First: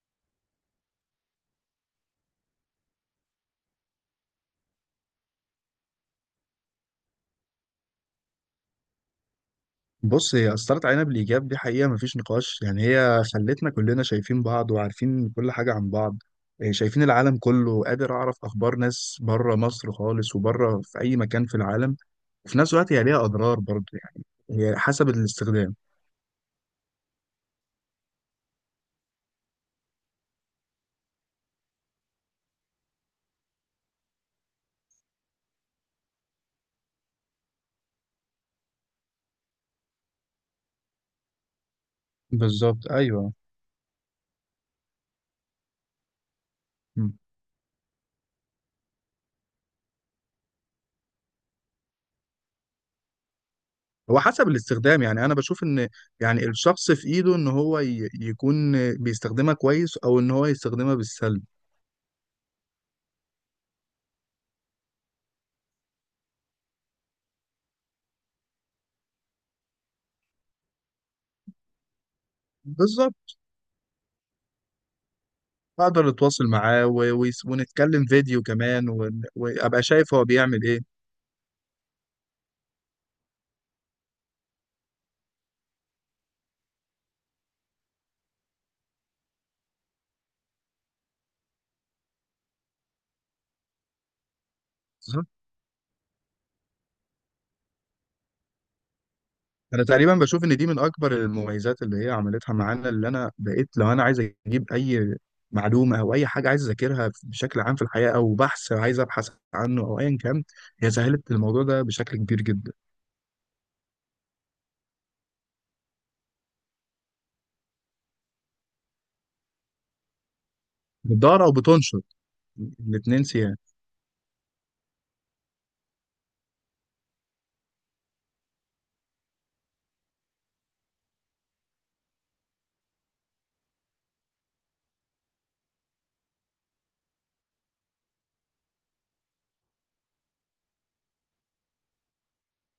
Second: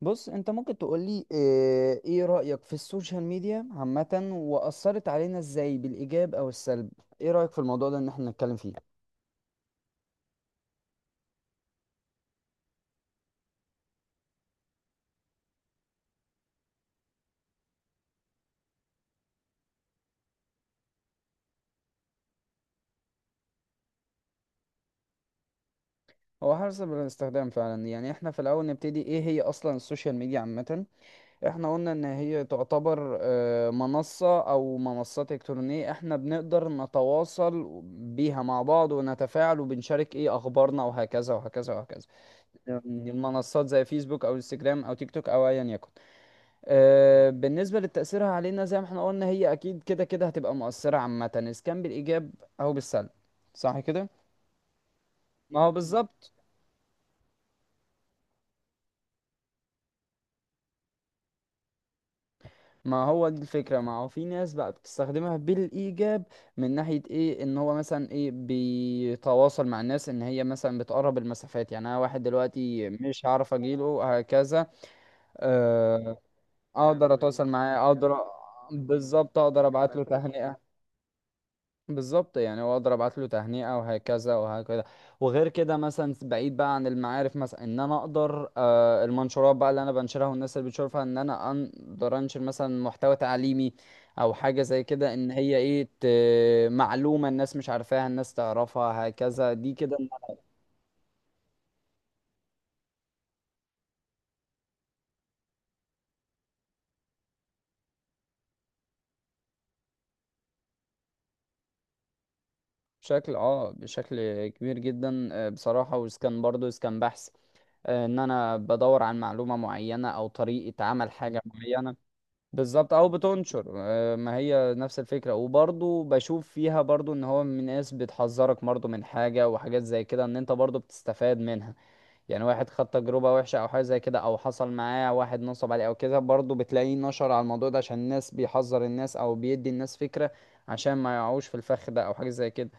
بص انت ممكن تقولي ايه رأيك في السوشيال ميديا عامة، وأثرت علينا ازاي بالإيجاب او السلب؟ ايه رأيك في الموضوع ده ان احنا نتكلم فيه؟ بص، هي أثرت علينا بالإيجاب، دي حقيقة مفيش نقاش. يعني هي خلتنا كلنا شايفين بعض وعارفين كل حاجة عن بعض. شايفين العالم كله، قادر أعرف أخبار ناس بره مصر خالص وبره في أي مكان في العالم. وفي نفس الوقت هي ليها أضرار برضه، يعني هي حسب الاستخدام. هو حسب الاستخدام فعلا. يعني احنا في الأول نبتدي ايه هي أصلا السوشيال ميديا عامة. احنا قلنا ان هي تعتبر منصة او منصات إلكترونية احنا بنقدر نتواصل بيها مع بعض ونتفاعل وبنشارك ايه أخبارنا وهكذا وهكذا وهكذا. بالظبط، يعني أيوه. المنصات زي فيسبوك او انستجرام او تيك توك او ايا يكن. مم. بالنسبة لتأثيرها علينا زي ما احنا قلنا هي أكيد كده كده هتبقى مؤثرة عامة، إذا كان بالإيجاب أو بالسلب، صح كده؟ هو حسب الاستخدام. يعني أنا ما بشوف هو إن بالظبط. يعني الشخص في إيده إن هو يكون بيستخدمها كويس، أو إن هو يستخدمها بالسلب. ما هو دي الفكرة، ما هو في ناس بقى بتستخدمها بالإيجاب من ناحية إيه، إن هو مثلا إيه بيتواصل مع الناس، إن هي مثلا بتقرب المسافات. يعني أنا واحد دلوقتي بالظبط. مش هعرف أجيله هكذا، اقدر آه، اتواصل معاه أقدر أتواصل معاه، ونتكلم أقدر، فيديو كمان بالظبط، أقدر وابقى أبعت له شايف هو تهنئة. بيعمل ايه. بالظبط، يعني هو اقدر ابعت له تهنئه وهكذا وهكذا. وغير كده مثلا بعيد بقى عن المعارف، مثلا ان انا اقدر المنشورات بقى اللي انا بنشرها والناس اللي بتشوفها، ان انا اقدر انشر مثلا محتوى تعليمي او حاجه زي كده، بالظبط. ان هي ايه معلومه الناس مش عارفاها الناس تعرفها هكذا دي انا كده. تقريبا بشوف ان دي من اكبر المميزات اللي هي عملتها معانا، اللي انا بقيت لو انا عايز اجيب اي معلومه او اي حاجه عايز اذاكرها بشكل عام في الحياه، او بحث عايز ابحث عنه او ايا كان، هي سهلت الموضوع ده بشكل كبير جدا. بشكل كبير جدا، بصراحه. وإذا برضه إذا بحث، ان انا بدور عن معلومه معينه او طريقه عمل بتدور حاجه او معينه، بتنشر بالظبط، او الاثنين. بتنشر. ما هي نفس الفكره. وبرضو بشوف فيها برضو ان هو من ناس بتحذرك برضو من حاجه وحاجات زي كده، ان انت برضو بتستفاد منها. يعني واحد خد تجربه وحشه او حاجه زي كده، او حصل معاه واحد نصب عليه او كده، برضو بتلاقيه نشر على الموضوع ده عشان الناس، بيحذر الناس او بيدي الناس فكره عشان ما يقعوش في الفخ ده او حاجه زي كده.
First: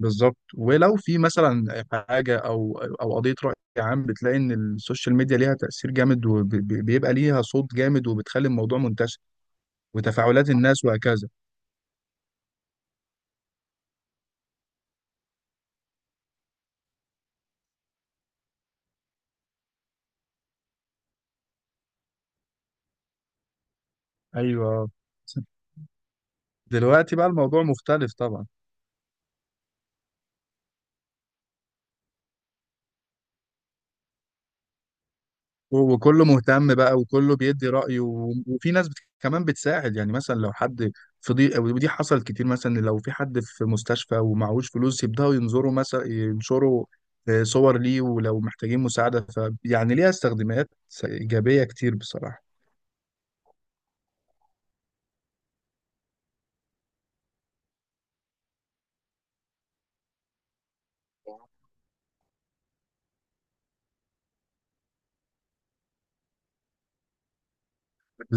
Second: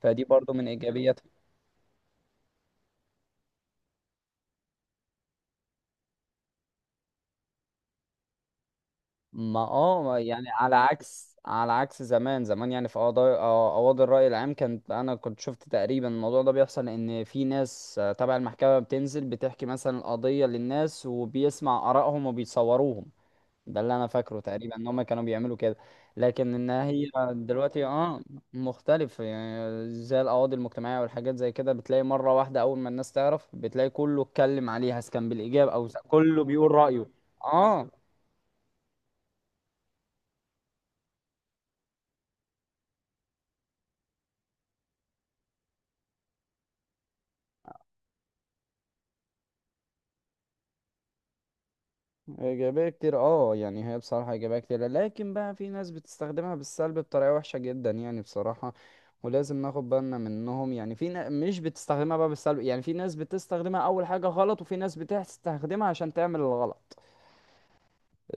فدي برضو من ولو في ايجابيات. مثلا حاجه او قضيه راي عام، بتلاقي ان السوشيال ميديا ليها تاثير جامد وبيبقى ليها صوت جامد وبتخلي الموضوع منتشر. ما يعني وتفاعلات على الناس وهكذا. عكس، على عكس زمان. زمان يعني في قضايا، قواضي الرأي العام، كانت انا كنت شفت تقريبا الموضوع ده بيحصل ان في ناس تبع المحكمة بتنزل بتحكي مثلا القضية للناس وبيسمع آرائهم وبيصوروهم. ده اللي انا فاكره تقريبا ان ايوه. هم كانوا بيعملوا كده. لكن ان هي دلوقتي بقى الموضوع دلوقتي مختلف اه طبعا. مختلف. يعني زي القواضي المجتمعية والحاجات زي كده، بتلاقي مرة واحدة اول ما الناس تعرف بتلاقي كله اتكلم عليها سواء كان بالإيجاب او وكله كله بيقول مهتم بقى، رأيه. وكله بيدي اه. رأيه، وفي ناس كمان بتساعد. يعني مثلا لو حد في ضيق، ودي حصلت كتير، مثلا لو في حد في مستشفى ومعهوش فلوس، يبدأوا ينظروا مثلا ينشروا صور ليه ولو محتاجين مساعدة. ف يعني ليها استخدامات إيجابية كتير بصراحة. إيجابية كتير اه. يعني هي بصراحة إيجابية كتير، لكن بقى في ناس بتستخدمها بالسلب بطريقة وحشة جدا يعني بصراحة، ولازم ناخد بالنا منهم. يعني في مش بتستخدمها بقى بالسلب، يعني في ناس بتستخدمها أول حاجة غلط، وفي ناس بتستخدمها عشان تعمل الغلط.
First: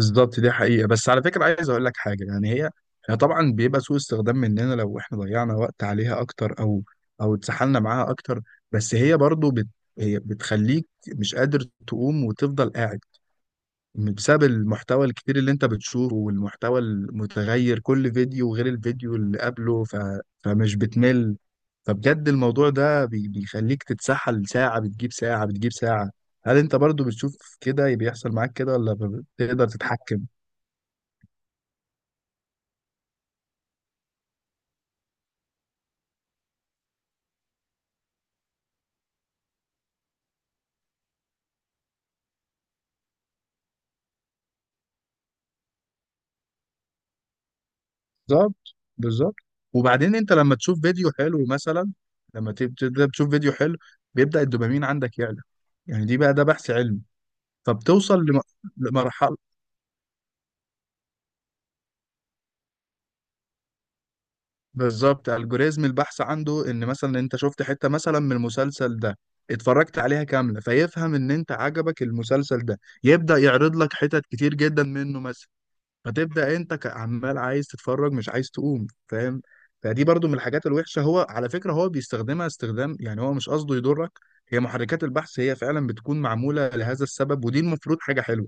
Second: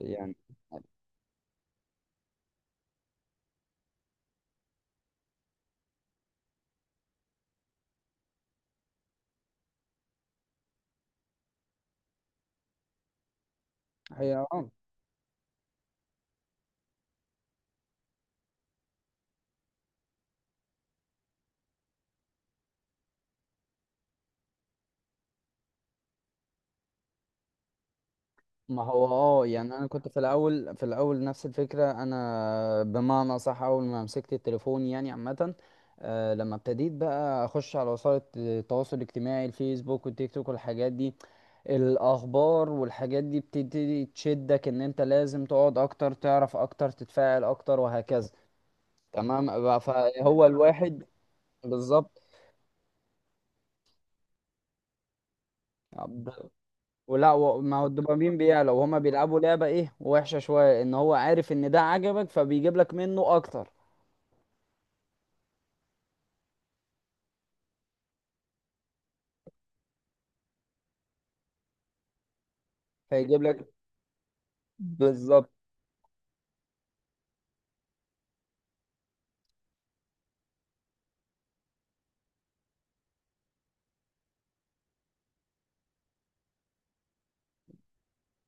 يعني. دي حقيقة. بس على فكرة عايز أقول لك حاجة، يعني هي هي طبعا بيبقى سوء استخدام مننا لو إحنا ضيعنا وقت عليها أكتر، أو اتسحلنا معاها أكتر. بس هي برضو هي بتخليك مش قادر تقوم وتفضل قاعد، هي بسبب اه المحتوى الكتير اللي أنت بتشوفه والمحتوى المتغير كل فيديو غير الفيديو اللي قبله. فمش بتمل. فبجد الموضوع ده بيخليك تتسحل ساعة بتجيب ساعة بتجيب ساعة. هل أنت برضو بتشوف كده بيحصل معاك كده ما هو ولا اه بتقدر يعني انا كنت في تتحكم؟ الاول في الاول نفس الفكره انا، بمعنى صح اول ما مسكت التليفون يعني عامه، لما ابتديت بقى اخش على وسائل التواصل الاجتماعي، الفيسبوك والتيك توك والحاجات دي، الاخبار والحاجات دي بتبتدي تشدك ان انت لازم تقعد اكتر تعرف اكتر تتفاعل اكتر وهكذا. بالظبط بالظبط. تمام بقى، وبعدين انت فهو لما تشوف الواحد فيديو حلو مثلا، بالظبط. لما تبدا تشوف فيديو حلو، بيبدا الدوبامين عندك يعلى. يعني دي بقى ده بحث علمي. ولا ما هو فبتوصل الدوبامين بيعلى، وهما لمرحله. بيلعبوا لعبة ايه وحشة شوية، ان هو عارف ان ده عجبك فبيجيب لك منه اكتر. بالظبط. الجوريزم البحث عنده ان مثلا انت شفت حته مثلا من المسلسل ده، اتفرجت عليها كامله فيفهم ان انت عجبك المسلسل ده، يبدا فيجيب لك يعرض لك حتت كتير جدا منه مثلا. بالظبط. فتبدا انت كعمال عايز تتفرج، مش عايز تقوم، فاهم؟ فدي برضو من الحاجات الوحشه. هو على فكره هو بيستخدمها استخدام، يعني هو مش قصده يضرك. هي محركات البحث هي فعلا بتكون معموله لهذا السبب، ودي المفروض حاجه حلوه،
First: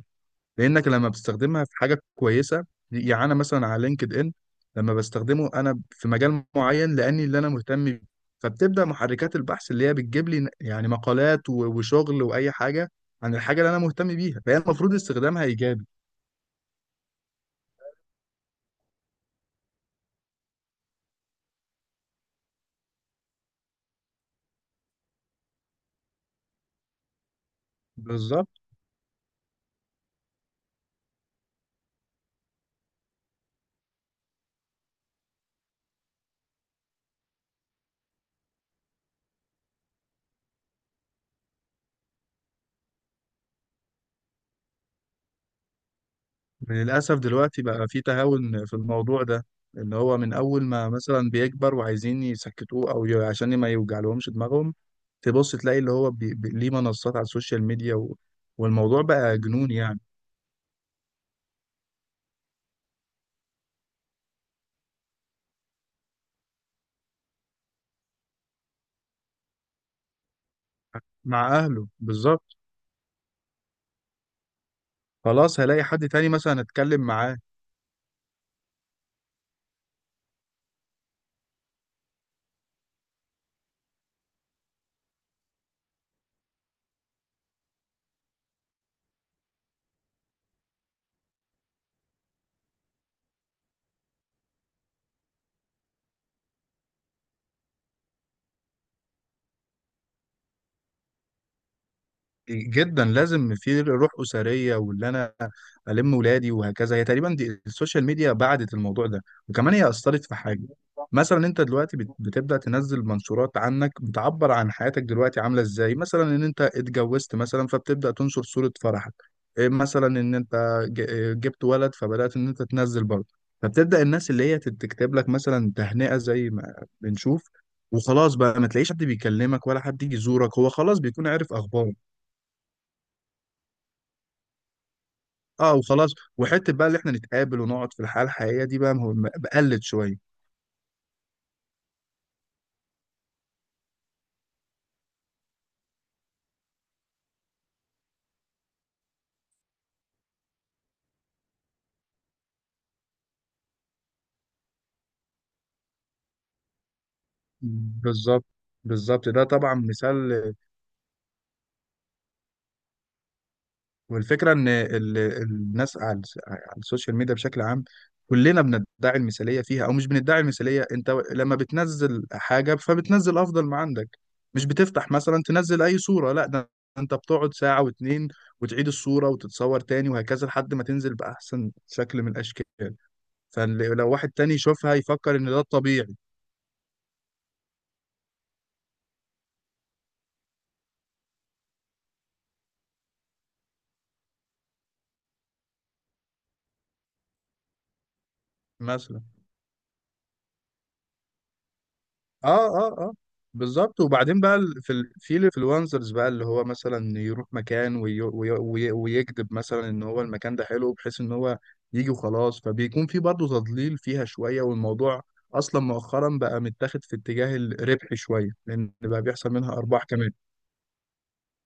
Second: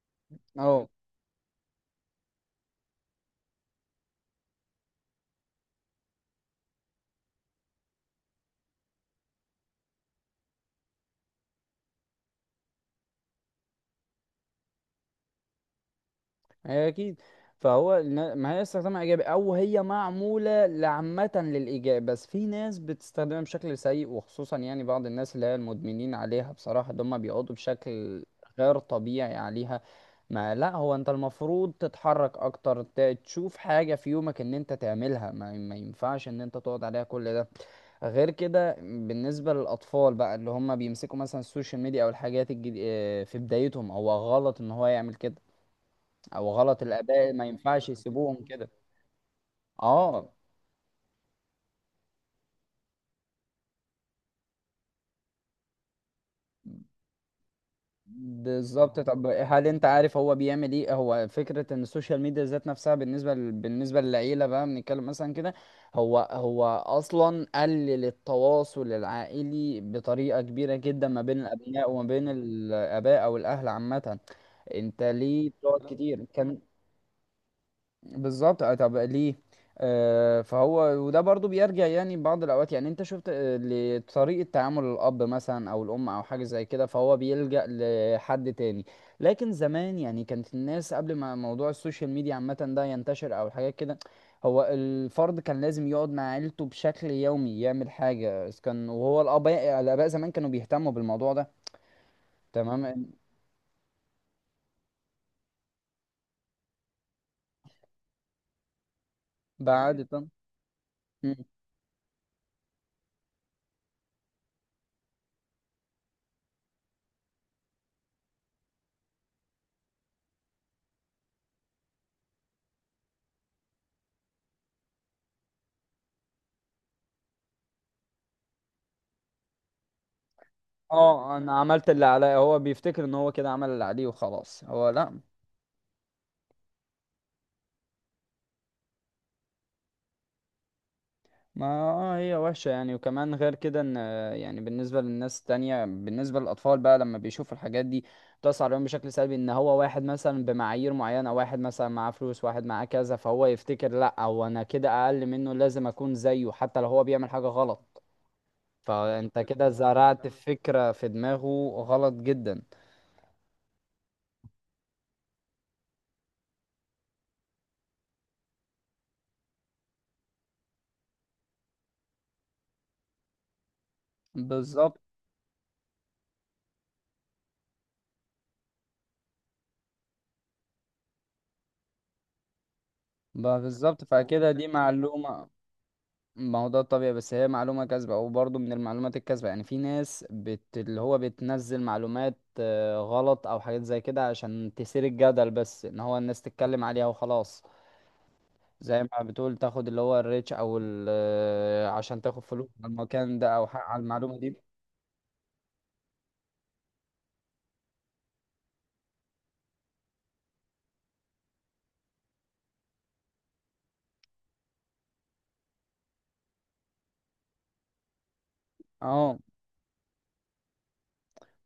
اه. لانك لما بتستخدمها في حاجه كويسه. يعني انا مثلا على لينكد ان، لما بستخدمه انا في مجال معين، لاني اللي انا مهتم بيه، فبتبدا محركات البحث اللي هي بتجيب لي يعني مقالات وشغل واي حاجه عن الحاجه اللي انا مهتم بيها، فهي المفروض استخدامها ايجابي. هي اكيد. فهو ما هي استخدامها ايجابي، او هي معموله لعامه للايجاب، بس في ناس بتستخدمها بشكل سيء، وخصوصا يعني بعض الناس اللي هي المدمنين عليها بصراحه، اللي هم بيقعدوا بشكل بالظبط. غير طبيعي عليها. ما لا، هو انت المفروض تتحرك اكتر، تشوف حاجه في يومك ان انت تعملها. ما ينفعش ان انت تقعد عليها كل ده. غير كده بالنسبة للأطفال بقى اللي هم بيمسكوا مثلا السوشيال ميديا أو الحاجات الجديدة في بدايتهم، هو غلط إن هو يعمل كده، او غلط للأسف الاباء، ما دلوقتي ينفعش بقى في يسيبوهم تهاون كده. في الموضوع ده، إن هو اه. من أول ما مثلا بيكبر وعايزين يسكتوه أو عشان ما يوجعلهمش دماغهم، تبص تلاقي اللي هو ليه منصات على السوشيال ميديا بالظبط. والموضوع طب بقى هل جنون انت يعني. عارف هو بيعمل ايه؟ هو فكره ان السوشيال ميديا ذات نفسها بالنسبه بالنسبه للعيله بقى، بنتكلم مثلا كده، هو هو اصلا قلل التواصل العائلي بطريقه كبيره جدا ما بين مع أهله الابناء وما بين بالظبط. الاباء او الاهل عامه. انت ليه خلاص بتقعد هلاقي حد كتير تاني مثلا كان. أتكلم معاه. بالظبط. طب ليه؟ فهو، وده برضو بيرجع يعني بعض الاوقات، يعني انت شفت لطريقة تعامل الاب مثلا او الام او حاجة زي كده، فهو بيلجأ لحد تاني. لكن زمان، يعني كانت الناس قبل ما موضوع السوشيال ميديا عامة ده ينتشر او حاجات كده، هو الفرد كان لازم يقعد مع عيلته بشكل يومي يعمل حاجة إذا كان. وهو الاباء، الاباء زمان كانوا بيهتموا بالموضوع ده. جدا تمام. لازم في روح اسريه. واللي انا الم ولادي وهكذا، هي تقريبا دي السوشيال ميديا بعدت الموضوع ده. وكمان هي بعد اثرت طبعا. في حاجه، مثلا انت دلوقتي بتبدا تنزل منشورات عنك بتعبر عن حياتك دلوقتي عامله ازاي. مثلا ان انت اتجوزت مثلا، فبتبدا تنشر صوره فرحك. إيه مثلا ان انت ج- إيه جبت ولد، فبدات ان انت تنزل برضه. فبتبدا الناس اللي هي تكتب لك مثلا تهنئه زي ما بنشوف. وخلاص بقى ما تلاقيش حد بيكلمك ولا حد يجي يزورك، هو خلاص بيكون اه، عارف انا عملت اخبارك. اللي عليا، هو بيفتكر ان هو كده عمل اللي عليه وخلاص. هو لا. اه وخلاص. وحته بقى اللي احنا نتقابل ونقعد في الحياه الحقيقيه دي، بقى بقلت شويه. ما هي وحشة يعني. وكمان غير كده ان، يعني بالنسبة للناس التانية، بالنسبة للأطفال بقى لما بيشوف الحاجات دي بتأثر عليهم بشكل سلبي، ان هو واحد مثلا بمعايير معينة، واحد مثلا معاه فلوس، واحد معاه كذا، فهو يفتكر لا، هو انا كده أقل منه لازم أكون زيه حتى لو هو بيعمل حاجة غلط. بالظبط بالظبط، فأنت ده كده طبعا زرعت مثال. فكرة في دماغه غلط جدا. والفكره ان الناس على على السوشيال ميديا بشكل عام، كلنا بندعي المثاليه فيها، او مش بندعي المثاليه، انت لما بتنزل حاجه فبتنزل افضل ما عندك. مش بالظبط. بتفتح مثلا تنزل اي صوره، لا ده انت بتقعد ساعه واتنين وتعيد الصوره وتتصور تاني وهكذا لحد ما تنزل باحسن شكل من الاشكال. بقى بالظبط، فلو واحد فكده تاني دي يشوفها يفكر ان معلومة. ده الطبيعي. ما هو ده الطبيعي، بس هي معلومة كاذبة، او برضه من المعلومات الكاذبة. يعني في ناس اللي هو بتنزل معلومات غلط او حاجات زي كده عشان تثير الجدل بس، ان هو الناس تتكلم عليها وخلاص. زي ما مثلا. بتقول تاخد اللي هو الريتش او ال... آه، عشان تاخد اه فلوس على اه اه المكان ده او حق على بالظبط. المعلومة وبعدين بقى دي. في الانفلونسرز بقى، اللي هو مثلا يروح مكان ويكذب مثلا ان هو المكان ده حلو، بحيث ان هو يجي وخلاص. فبيكون في برضه تضليل فيها شويه. والموضوع اصلا مؤخرا بقى متاخد في اتجاه الربح شويه، لان بقى اه. بيحصل منها ارباح كمان.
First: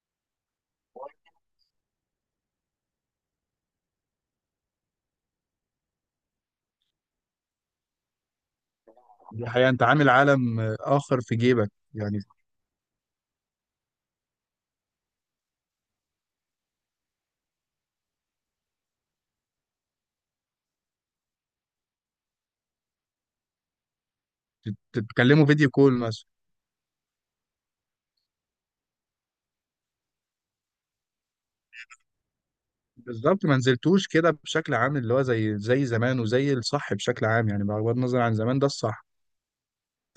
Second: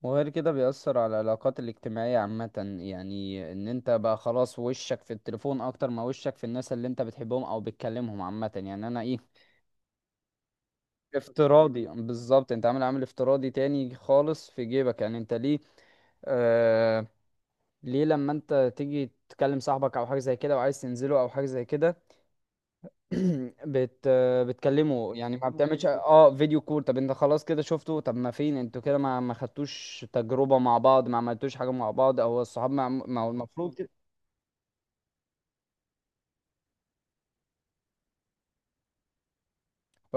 وغير كده بيأثر على العلاقات الاجتماعية عامة. يعني ان انت بقى خلاص وشك في التليفون اكتر ما وشك في الناس اللي انت بتحبهم او بتكلمهم عامة. يعني انا ايه، دي حقيقه. انت عامل عالم اخر في جيبك افتراضي يعني. بالظبط، انت عامل افتراضي تاني خالص في جيبك. يعني انت ليه؟ آه ليه لما انت تيجي تكلم صاحبك او حاجه زي كده وعايز تنزله او حاجه زي كده، بت آه، بتكلمه يعني، تتكلموا ما فيديو بتعملش كول مثلا. اه فيديو كول؟ طب انت خلاص كده شفته. طب ما فين انتوا كده؟ ما خدتوش تجربه مع بعض، ما عملتوش حاجه مع بعض او الصحاب؟ ما هو بالظبط ما المفروض كده. نزلتوش كده بشكل عام اللي هو زي زمان وزي الصح بشكل عام، يعني بغض النظر عن زمان ده الصح.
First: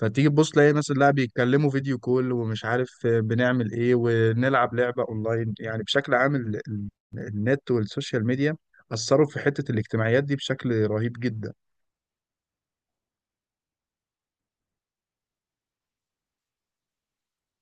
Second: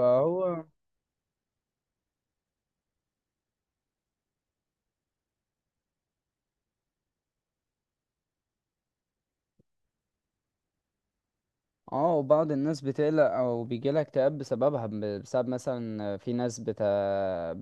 فتيجي تبص تلاقي ناس اللاعب بيتكلموا فيديو كول ومش عارف بنعمل ايه ونلعب لعبة اونلاين. يعني بشكل عام النت والسوشيال ميديا أثروا في حتة الاجتماعيات دي بشكل رهيب جدا. اه. وبعض الناس بتقلق او بيجيلها اكتئاب بسببها، بسبب مثلا في ناس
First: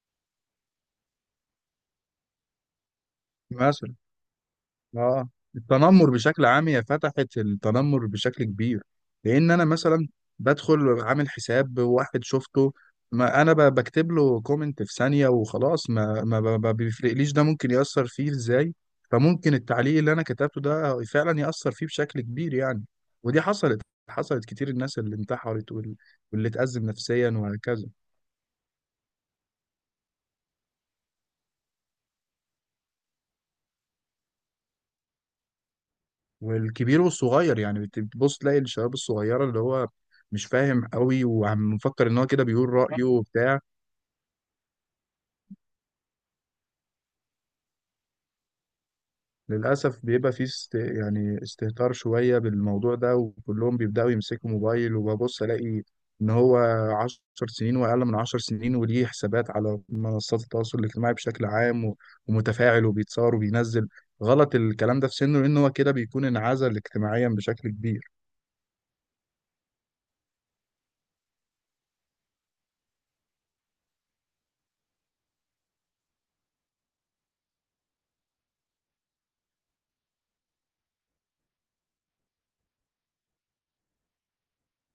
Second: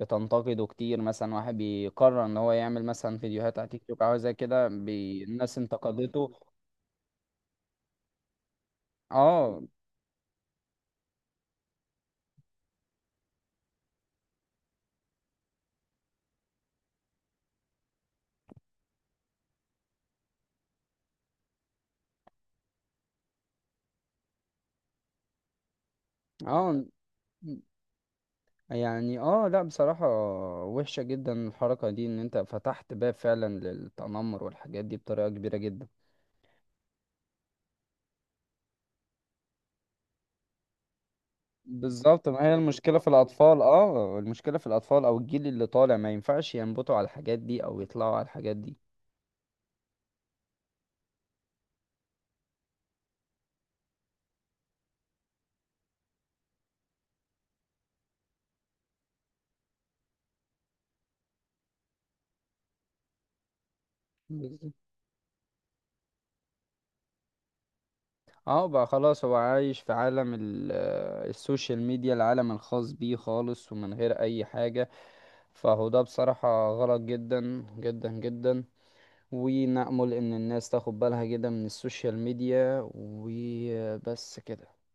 بتنتقده كتير، مثلا واحد بيقرر ان هو يعمل مثلا فيديوهات على تيك مثلا. توك او زي كده، اه. الناس التنمر انتقدته. بشكل عام هي فتحت التنمر بشكل كبير. لان اه انا مثلا بدخل عامل حساب، واحد شفته، ما انا بكتب له كومنت في ثانيه وخلاص. ما بيفرقليش ده ممكن ياثر فيه ازاي. فممكن التعليق اللي انا كتبته ده فعلا ياثر فيه بشكل كبير يعني. ودي حصلت كتير. الناس اللي انتحرت واللي اه اتأزم نفسيا وهكذا. يعني اه لا بصراحة، وحشة جدا الحركة دي ان انت فتحت باب فعلا للتنمر والحاجات دي بطريقة كبيرة جدا. والكبير والصغير يعني بتبص تلاقي الشباب الصغيرة، اللي هو مش فاهم قوي ومفكر ان هو بالظبط. ما كده هي بيقول المشكلة رأيه في وبتاع. الأطفال اه، المشكلة في الأطفال أو الجيل اللي طالع ما ينفعش ينبطوا على الحاجات دي أو يطلعوا على الحاجات دي. للأسف بيبقى فيه يعني استهتار شوية بالموضوع ده، وكلهم بيبدأوا يمسكوا موبايل وببص ألاقي إن هو 10 سنين وأقل من 10 سنين وليه حسابات على منصات التواصل الاجتماعي بشكل عام ومتفاعل وبيتصور وبينزل. غلط بالظبط. الكلام ده في سنه لأن هو كده بيكون انعزل اجتماعيا بشكل كبير. اه بقى خلاص هو عايش في عالم السوشيال ميديا، العالم الخاص بيه خالص ومن غير اي حاجة. فهو ده بصراحة غلط جدا جدا جدا. ونأمل ان الناس تاخد بالها جدا من السوشيال ميديا، وبس كده.